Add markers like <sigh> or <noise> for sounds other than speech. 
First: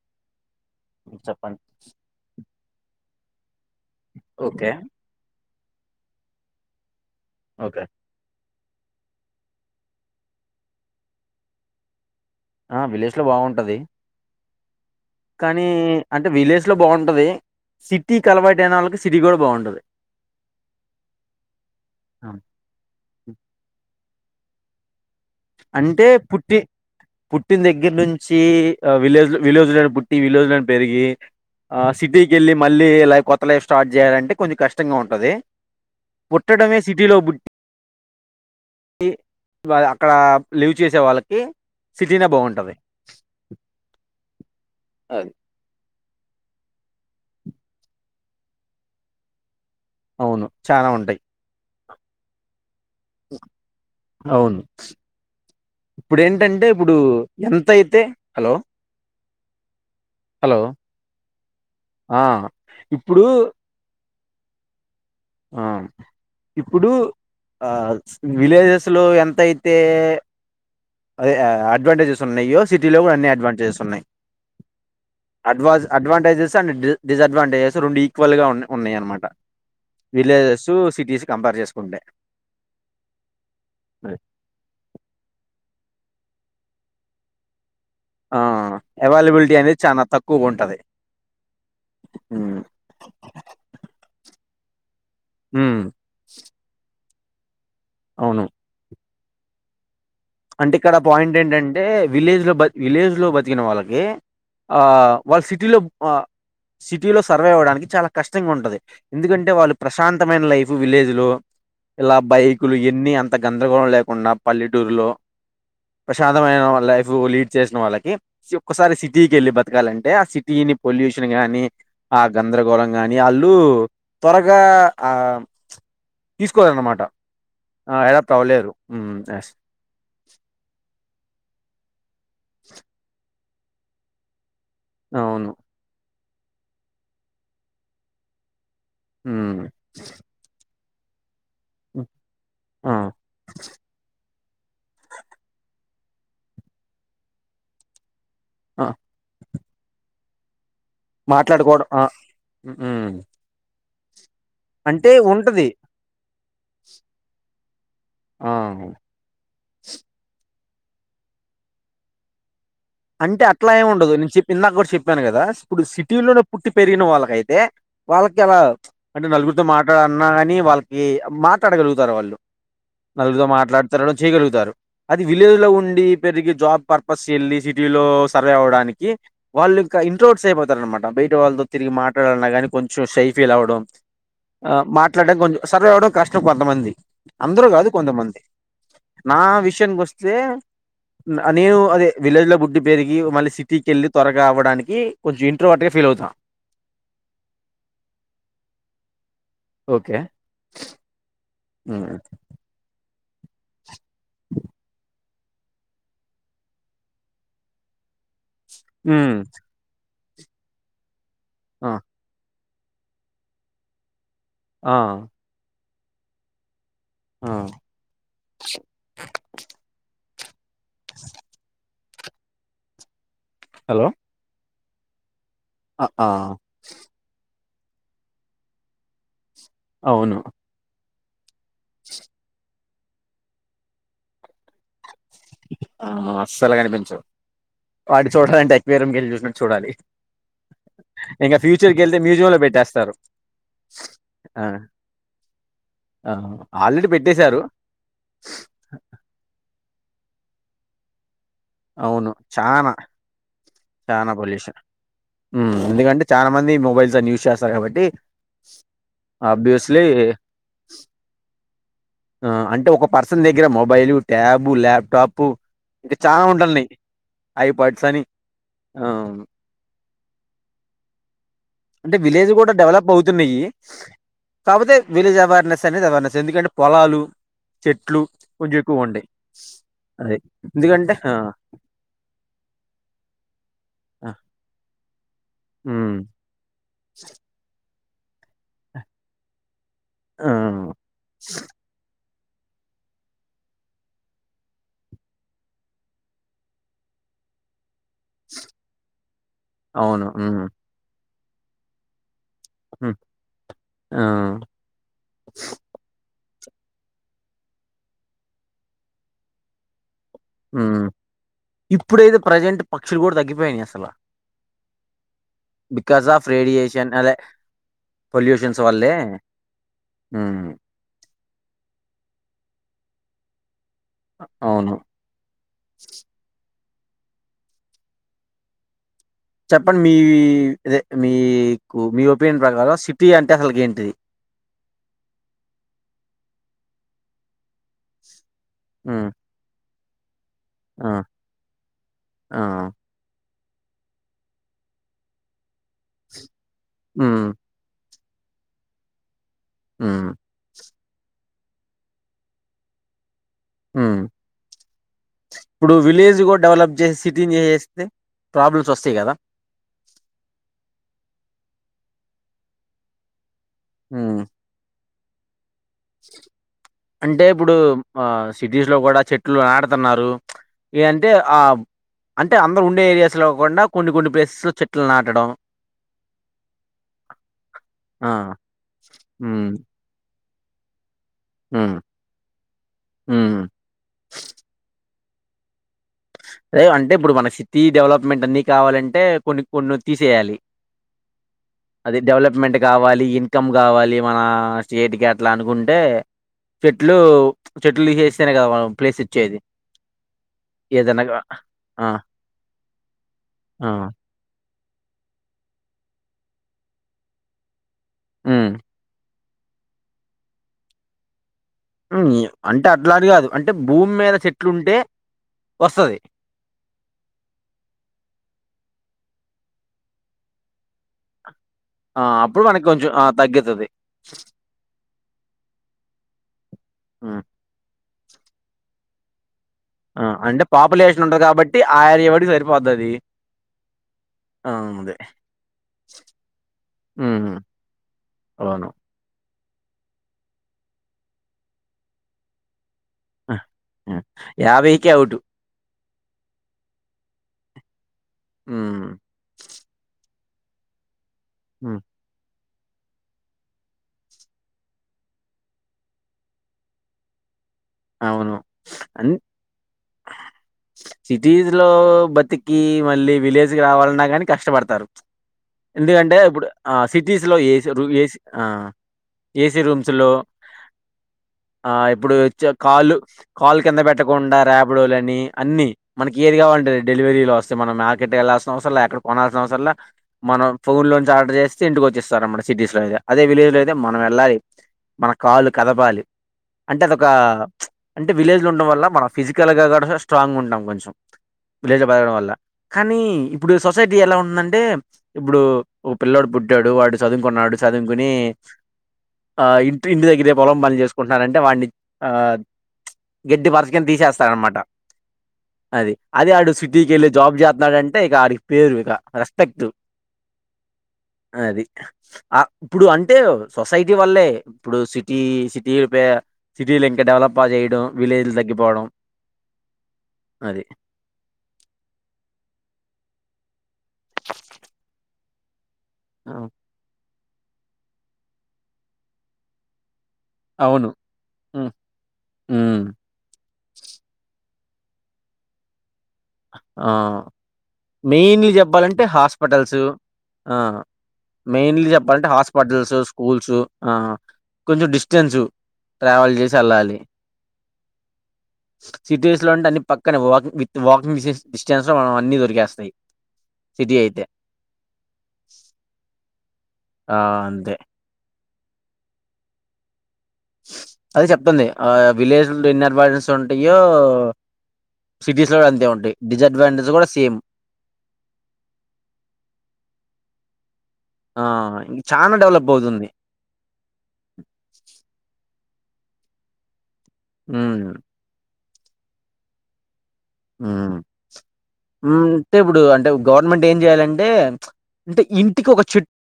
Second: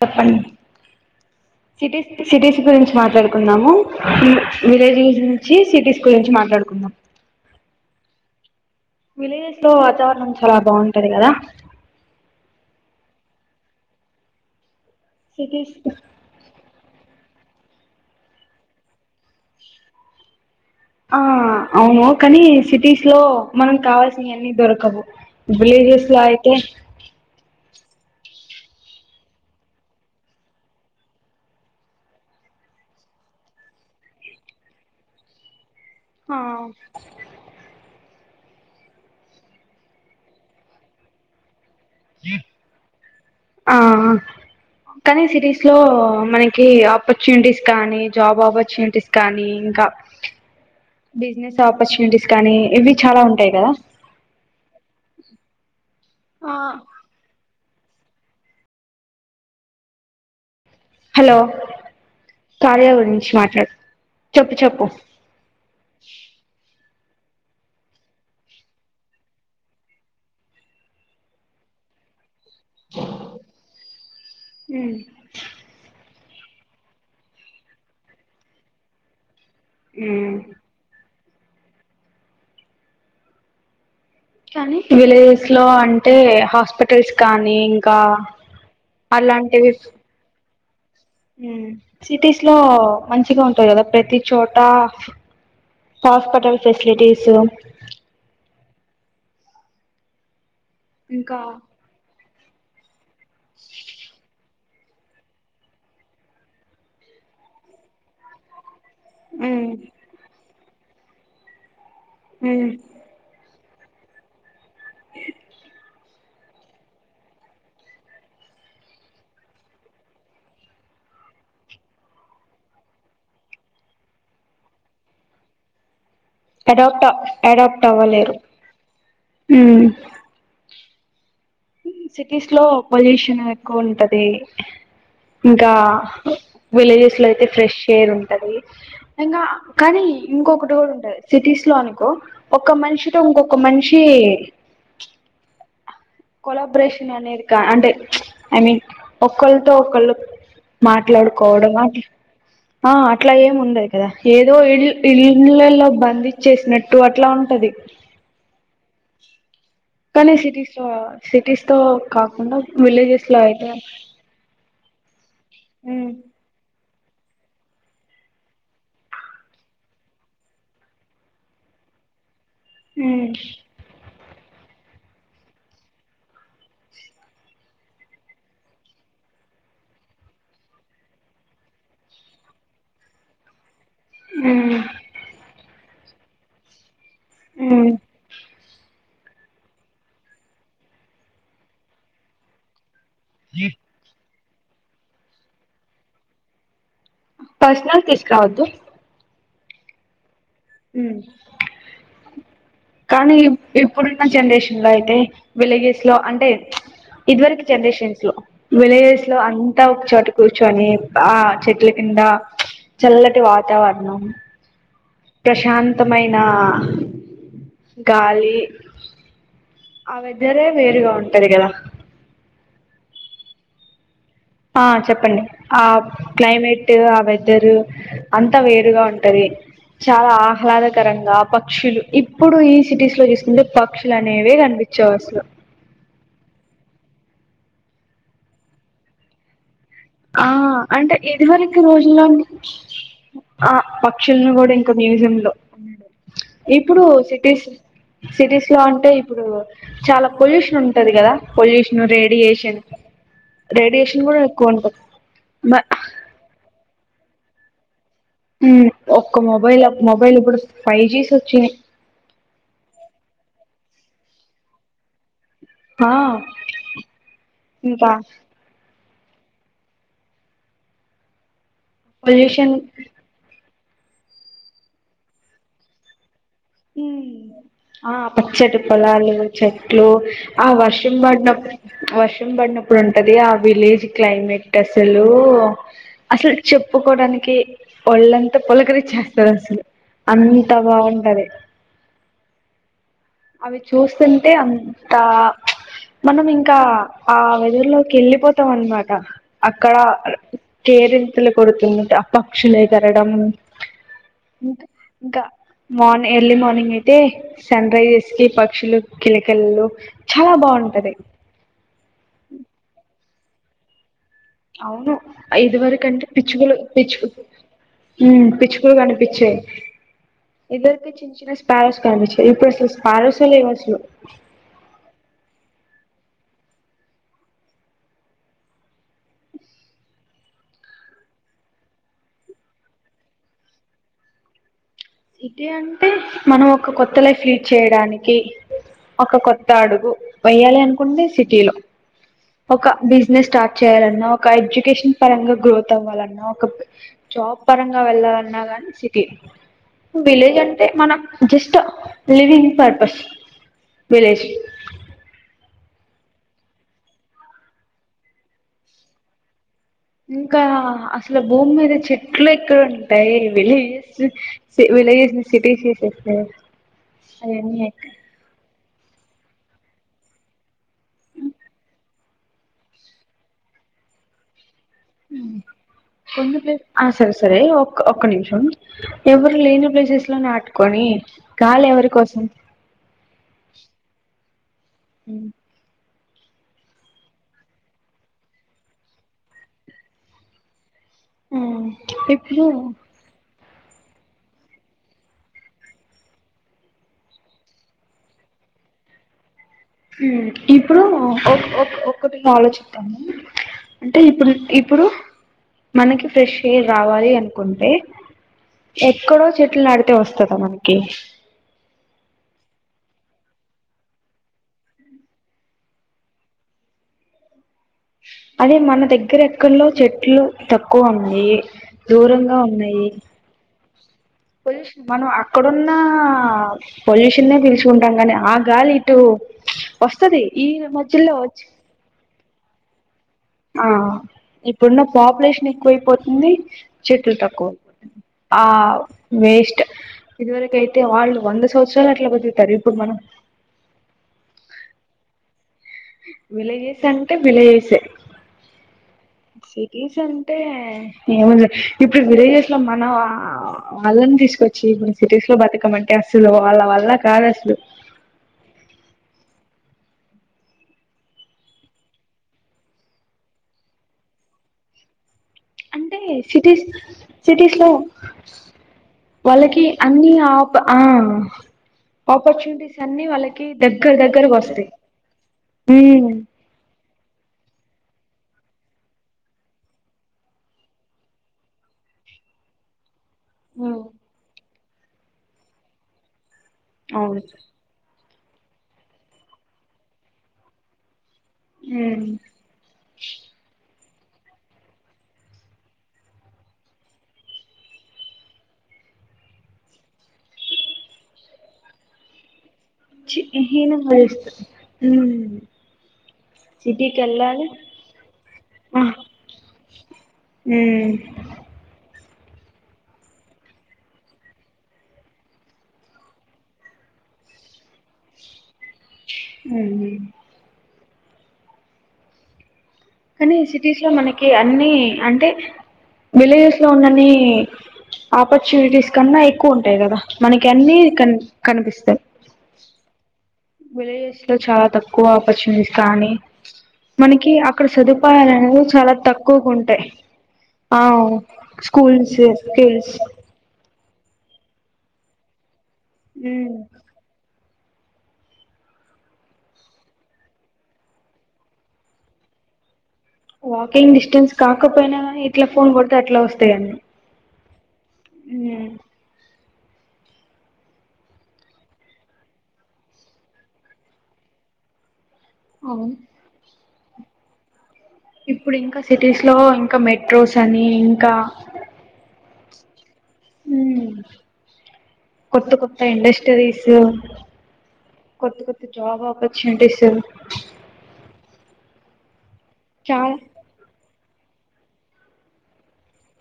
చెప్పండి చెప్పండి city cities గురించి మాట్లాడుకుందామ ఓకే విలేజ్స్ నుంచి సిటీస్ గుంచి మాట్లాడుకుందాం ఓకే విలేజస్ లో వాతావరణం చాలా బాగుంటది కదా ఆ విలేజ్ లో బాగుంటది కానీ సిటీస్ అంటే విలేజ్ లో బాగుంటది సిటీ కలవాటున వాళ్ళకి సిటీ కూడా బాగుంటది ఆ అవును కానీ సిటీస్ లో మనం కావాల్సినవన్నీ దొరకవు అంటే విలేజెస్ లో అయితే పుట్టి పుట్టిన దగ్గర దగ్గర నుంచి విలేజ్ విలేజ్ లోని పుట్టి విలేజ్ లోని పెరిగి ఆ సిటీకి వెళ్ళి మళ్ళీ లై కొత్త లైఫ్ స్టార్ట్ చేయాలంటే కొంచెం కష్టంగా ఉంటది ఆ పుట్టడమే సిటీలో బుడ్ అక్కడ లీవ్ చేసే వాళ్ళకి సిటీనే బావుంటది. ఆ కనీ అది. సిటీస్ లో మనకి ఆపర్చునిటీస్ కానీ జాబ్ ఆపర్చునిటీస్ కానీ అవును. చాలా ఉంటాయి. బిజినెస్ ఆపర్చునిటీస్ కానీ చాలా ఉంటాయి కదా అవును ఇప్పుడ ఆ ఏంటంటే ఇప్పుడు ఎంత త్తయితే హలో హలో హలో ఆ కార్య ఇప్పుడు గురించి మాట్లాడు చెప్పు చెప్పు ఆ ఇప్పుడు విలేజెస్లో ఎంతయితే అదే అడ్వాంటేజ్ ఉన్నాయో సిటీలో కూడా అన్ని అడ్వాంటేజెస్ ఉన్నాయి ఉమ్ అడ్ అడ్వాంటే ెస్ అ డి డిస్డ్వాంటేజెస్ రెండు ఈక్వల్ గా ఉ ఉన్నాయి అనమాట ఉమ్ విలేజెస్ సిటీస్ కంపేర్ చేసుకుంటే కానీ విలేజెస్ లో అంటే హాస్పిటల్స్ కానీ ఇకా ఆ అవైలబిలిటీ అలాంటివి అనేది చాలా తక్కువగా ఉంటది సిటీస్ ఉమ్ లో మంచిగా ఉంటంది కదా ప్రతి చోట ఉమ్, హాస్పిటల్ ఫెసిలిటీసు అవును అంటె ఇక్కడ పాయింట్ ఇంకా ఏంటంటే విలేజ్లో బతి విలేజ్లో బతికిన వాళ్ళకి ఆ వాళ్ళు సిటీలో సిటీలో సర్వై్ అవ్వడానికి చాలా కష్టంగా ఉంటది ఎందుకంటే ఉమ్ వాళ్ళు ప్రశాంతమైన లైఫ్ విలేజ్లో ఇలా ఉమ్ బైకులు ఇన్ని అంత గ ఏ గోళ లేకుండా పల్లెటూరులో ప్రశాతమైన లైఫ్ లీడ్ చేసిన వాళ్ళకి ఒక్కసారి సిటీకి వెళ్ళి బతకాలంటే ఆ సిటీని పొలి ట్యూషన్ గాని ఆ గందరగోళం గాని వాళ్ళు త్వరగా ఆ తీసుకోలెన్నమాట అడాప్ట్ అడాప్ట్ అడాప్ట్ అవ్వలేరు ఎస్ సిటీస్ లో పొల్యూషన్ ఎక్కువగ ఉంటది అవును ఇంకా విలేజెస్ లో అయితే ఫ్రెష్ ఎయిర్ ఉంటది ఇంకా మ్మ్ కానీ ఇంకొకటి కూడా ఉంటది సిటీస్ లో అనుకో ఒక్క ఆ మనిషి తొ ఇంకొక మనిషి కొలా బ్రేషన్ అనేదికా అంటే ఐ మీన్ ఆ ఒకళ్ళతో ఒకళ్ళు మాట్లాడుకోవడం అ ఆ మ్మ్ అట్లా ఏముండది కదా ఏదో ఇళ్ అంటే ఉంటది ఇళ్లలో బంధిచ్చేసినట్టు అట్లా ఉంటది ఆహమ్ కానీ సిటీస్లో సిటీస్ తో కాకుండా విలేజెస్ లో అంటే అయితే అట్లా ఏం ఉండదు, నేను చెప్పి ఇందాక గూడా చెప్పాను గదా ఇప్పుడు ఉమ్ సిటీలోనే పుట్టి. పెరిగిన వాళ్ళకయితే వాళ్ళకి అలా అంటే నలుగురితో మాట్లాడాన్నా కాని వాళ్ళకి మాట్లాడ. రలుగుతారు వాళ్ళు ఉమ్ <unintelligible> తో మాట్లాడుతరు చేయగలుగుతారు, అది విలేజ్ లో ఉండి పెరిగి జాబ్ పర్పస్ ఎళ్ళి సి కిలో సర్వే అవ్వడానికి వాళ్ళు ఇంకా ఇంట్రో సేఫ్ అవతారు అనమాట బయట వాళ్ళతో తిరిగి మాట్లాడాలన్న గాని కొ. కొంచెం షై ఫీల్ అవ్వడం ఆ ఉమ్ మాట్లాడ్డం కొంజు సర్వే అవ్వడం కష్టం కొంతమంది, అందరూ గాదు ఉమ్ కొంతమంది. నా విషయంగొస్తే నా నేను అదే విలేజ్ లో బుడ్ పెరిగి మళ్ళి సిటీకెళ్ళి త్వరగా అవ్వడానికి కొంచు ఇంట్రోవట్ గ ఫీల్ అవుతా. పర్సనల్ తీస్కురావద్దు ఓకె ఊ ఊ కానీ ఈ ఇప్పుడున్న జన్రేషన్ లో అయితే విలేజెస్లో అంటే ఇది వరకు జనరేషన్స్ లో విలిజేస్ హ్మ్. లో అంతా ఒక చోట కూర్చోనీ ఆ ఆ! చెట్ల కింద చల్లటి వాతావరణం ఆ ఉత్తమైన ఆ! గాలి ఆ వెదరే వేరుగా ఉంటది గదా హలో ఆ చెప్పండి ఆ క్లైమేట్ ఆ వెదరు అంత వేరుగా ఉంటది, చాలా అవును. ఆహ్లాదకరంగా. పక్షులు, ఇప్పుడు ఈ సిటీస్ లో చూసుకుంటే పక్షులనేవే కనిపపించవు అసలు. ఆ అస్సలు కనిపించవ్ వాటి చూడాలంటే ఎక్వేరియం కెళ్ళి చూసినట్టు చూడాలి. ఆ అంటే ఇది ఇంకా వరకి ఫ్యూచర్‌కెళ్తే రోజుల్లోండి మ్యూజియంలో పెట్టేస్తారు. ఆ పక్షుల్ని ఆ! గూడా ఇంక మ్యూజియం లో ఆ! ఇప్పుడు ఆల్రెడీ పెట్టేశారు. సిటీస్ సిటీస్లో అంటే ఇప్పుడు చాల పొల్యూషన్ ఉంటది గదా పొల్యూషనూ, అవును. రేడియేషన్, చానా, రేడియేషన్ గూడా ఎక్కువ ఉంటది. ఊ మ ఎందుకంటే చాలా మంది మొబైల్స్ అని యూజ్ చేస్తారు కాబట్టి. ఊ ఒక్క మొబైల్ ఆబ్వియస్‌లీ మొబైల్ ఇప్పుడు ఫైవ్ జీస్ ఒచ్చినయ్. ఆ అంటే ఒక పర్సన్ దగ్గర మొబైల్, ల్యాబ్, ల్యాప్టాప్. పు ఆ ఇంక చాలా ఉంటాల్నాయ్ ఐపాడ్స్ ఇంకా అని ఆమ్ అంటే విలేజ్ గూడా పొల్యూషన్ డెవలప్ అవుతున్నయి, కాపోతే విలేజ్ అవేర్నెస్ అనేది అవార్నస్. ఊమ్ ఆ కొంచెం పచ్చటి ఎక్కువ ఉంటాయి పొలాలు, చెట్లు, అదే ఆ ఎందుకంటే వర్షం బ. ఆ! ఉనప్పు వర్షం పడినప్పుడు ఉంటది ఆ విలేజ్ ఆ! క్లైమేట్ అసల్ లూ, హ్మ్. అసల్ చెప్పుకోడానికే ఒళ్ళంతా పులకరిచ్చేస్తాది అసలు. ఆ! అంతా బావుంటది అవి చూస్తుంటే అంత మనం ఇంకా ఆ వెదర్లో. కెళ్ళిపోతాం అన్ మాట అక్కడ అవును. హ్మ్. కేరింతలు కొడుతునుంట. పక్షులు హ్మ్. ఎగరడం ఆ! ఇంక ఇంకా మాన్ ఎర్లీ మార్నింగ్ అయితే సన్ రైజెస్ కి పక్షులు కిలకిలలు చాలా హ్మ్. బావుంటది ఇప్పుడైతే ప్రజెంట్ పక్షులు గూడా తగ్గిపోయినయి అసల అవును అ ఇదువరకంటే బికాస్ ఆఫ్ పిచ్చుకలు రేడియేషన్ పిచ్చు అదే ఊమ్ పొల్యూషన్స్ పిచ్చుకలు వల్లే కనిపిచ్చేయ్ హ్మ్. ఇదరికి చిన్న చిన్న ప్యారేట్స్ కనిపిచ్చేవి ఇప్పుడు అసలు ప్యారేట్సే లేవు అసలు. అ అవును చెప్పండి మీదే మీకు మీ ఒపీనియన్ ప్రకారం సిటీ అంటే అసలుకి ఏంటి సిటీ అంటే మనం ఒక కొత్త లైఫ్ లీడ్ చేయడానికి హ్మ్. ఒక కొత్త అడుగు వేయాలి ఆ! అనుకుంటే సిటీ లో ఆ! ఒక బిజినెస్ స్టార్ట్ చేయాలన్నా ఒక ఎడ్యుకేషన్ పరంగా గ్రోత్ అవ్వాలన్నా ఒక హ్మ్. జాబ్ పరంగా వెళ్లాల న్న సిటీ హ్మ్. విలేజ్ అం టే మనకు జస్ట్ లివింగ్ పర్పస్ హ్మ్. విలేజ్ ఇప్పుడు విలేజ్ కూడా డెవలప్ చేసి సిటీని చేసెస్తే ప్రాబ్లమ్స్ వస్తాయి కదా ఇంకా అసలు భూమి మీద చెట్లు ఎక్కడ ఉంటాయి విలేజ్ హ్మ్ విలేజ్స్ ని సి టీస్ చెసేస్తే అంటే ఇప్పుడు అవన్ని ఆ సిటీస్ లో కూడా చెట్లు నాడుతున్నారు ఏ అంటే ఆ అంటే అందరు ఉండే ఏరియాస్లో కాకుండా కొన్ని కొన్ని ప్లేసెస్లో చెట్లు నాటడం కొన్ని ప్లేస్ అ సరే సరే ఒ ఒక్క ఆ! నిమిషం ఎవరు హ్మ్. లేని ప్లేసెస్ లో నాటు కొని గాలి హ్మ్. ఎవరి కోసం హ్మ్. మ్ అదే అంటే ఇప్పుడు మన సిటీ డెవలప్మెంట్ అన్ని కావాలంటే కొన్ని కొన్ని తీసేయాలి మ్మ్ అది ఇప్పుడు డెవలప్మెంట్ కావాలి ఇన్ కమ్ కావాలి మన స్టేట్కి అట్లా అనుకుంటే చెట్లు చెట్లు తీసెస్తేనే కదా మనం ప్లేస్ ఇచ్చేది మ్ ఇప్పుడు ఏదన్నా గా ఒక ఒక ఆ! ఒకటి ఆలోచితాము ఆ! అంటే ఇప్పుడు ఇప్పుడు మనకి ఫ్రెష్ ఎయిర్ రావాలి అనుకుంటే హ్మ్. ఎక్కడో చెట్లు నాటితే వస్తదా మనకి మ్ అంటే అట్లా అని కాదు అంటే భూమి మీద చెట్లు ఉంటే వస్తది అదే మన దగ్గర ఎక్కడలో చెట్లు తక్కువ ఉన్నాయి ఆ దూరంగా అప్పుడు మనకి ఉన్నాయి కొంచెం ఆ తగ్గుతది పొల్యూషన్ మనం అక్కడున్న హ్మ్. పొల్యూషన్నే పీలుచుకుంటాం కానీ ఆ గాలి ఇటూ ఆ అంటే పాపులేషన్ ఉంటది కాబట్టి ఆ ఏరియా వాటికి సరిపోతది ఆ ఇప్పుడున్న పాపులేషన్ ఎక్కువైపోతుంది చెట్లు హ్మ్. తక్కువ అయిపోతుంది ఆ అవును. వేస్ట్ స్ట్ ఇది వరకు అయితే వాళ్లు వంద సంవత్సరాలు అట్లా బతుకుతారు ఇప్పుడు మనం యాభైకే ఔటు విలేజ్స్ అంటే విలేజ్సే హ్మ్. సిటీస్ అం ఏమ హ్మ్. ఇప్పుడు వే అలో మన వాళ్ళని తీసుకొచ్చి కొ సిటీస్ లో బతుకమంటే అసలు వాళ్ళ వల్ల కాదు అసలు అవును అ సిటీస్ లో బతికి మళ్ళీ విలేజ్కిి రావాలన్నా కాని కష్టపడతారు అంటే ఎందుకంటే ఇప్పుడు సిటీస్ ఆ సిటీస్ లో ఏ ఏసి ఆ ఏస వాళ్ళకి రూమ్స్ లో అన్ని ఆప ఆ ఇప్పుడు కా ఆపర్చునిటీస్ అన్ని వాళ్ళకి కాల్ కింద దగ్గర దగ్గరగా పెట్టకుండా వస్తాయి రేపడని అన్ని మనకి ఏది కావాలంట డెలివరీలో వస్త మన మార్కెట్ వెలాాల్సిన అవసర ఎక్క కొనాల్సిన అవసర మనం ఫోన్ నుంచి ఆర్డర్ చేస్తే ఇంటికి వచ్చేస్తారు తీసుజా అదే విలేజ్లో అయితే మనం వెళ్ళాలి మన కాళ్ళు కదపాలి అంటే అదొక అవును అంటే విలేజ్ లో ఉండడం వల్ల మనం ఫిజికల్ గా కూడా స్ట్రాంగ్గా ఉంటాం కొంచెం లేజ పడడం వల్ల కానీ ఇప్పుడు సో సొసైటీ ఎలా ఉందంటే ఇప్పుడు పిల్ల్లోడు పుట్టాడు వాడు చదువుకున్నాడు చదువుకుని ఆ ఇంటి ఇంటి దగ్గరే పొలం మని చేసుకుంటున్నారంటే వాడిని ఆ గడ్డి పరచ్కొని హీనంగా చేస్తారు తీసేస్తారన్నమాట అది అది ఆడు సిటీకి వెళ్ళి జాబ్ చెత్తన్నాడాంటే ఇగ ఆడికి పేరు ఇగ రెస్పెక్ట్ హ్మ్ అది. ఆ ఇప్పుడు అంటే సొసైటీ వల్లే ఇప్పుడు సిటీ సిటీ సిటీలు ఇంకా డెవలప్ బాగ్ చేయడం విలేజ్లు తగ్గిపోవడం ఉహు అది. కానీ సిటీస్ లో మనకి అన్ని అంటే హ్మ్. విలేజెస్ లో ఉన్నని ఆపర్చునిటీస్ కన్నా ఎక్కువ ఉంటాయి కదా మనకి అన్ని అవును. కన్ హ్మ్. కనిపిస్తాయి హ్మ్. విలేజస్ లో చాలా తక్కువ అప్పుర్టునిటీస్ కానీ మనకి అక్కడ సదుపాయాలు మెయిన్లీ అనేవి చాలా చెప్పాలంటే తక్కువగా హాస్పిటల్స్ ఉంటాయి ఆ మెయిన్లీ స్కూల్స్ చెప్పాలంటే స్కిల్స్ హాస్పిటల్స్ స్కూల్స్ ఆ కొంచెం డిస్టెన్సు ట్రావెల్ ఉమ్ చేసి ఏళ్ళాలి సిటీస్ లో ఉంటే అన్ని పక్కనే వాక్ విత్ వాక్ డిస్టెన్స్ లో మనకన్ని దొరికేస్తాయి సిటీ వాకింగ్ అయితే డిస్టెన్స్ కాకపోయినా గని ఇట్లా ఫోన్ కొడితే అట్లా వస్తాయన్నీ ఆ అంతే హ్మ్ అదే చెప్తుంది ఆ విలేజ్ ఎన్ని అడ్వాంటేజెస్ ఉంటాయో సిటీస్ లో కూడా అంతే అవును ఉంటాయి డిస్డ్వాంటేజ్స్ కూడా సేమ్ ఇప్పుడు ఇంకా సిటీస్ లో ఇంకా మెట్రోస్ అని ఇంకా ఆ ఇంక చానా డెవలప్ అవుతుంది హ్మ్ కొత్త కొత్త ఇండస్టరీసు ఉమ్ జాబ్ అప్పుర్టునిటీసు ఆ హ్ అంటే ఇప్పుడు అంటే చాలా గవర్నమెంట్ ఏం చెయాలం టే అంటే ఇంటికి ఒక చెట్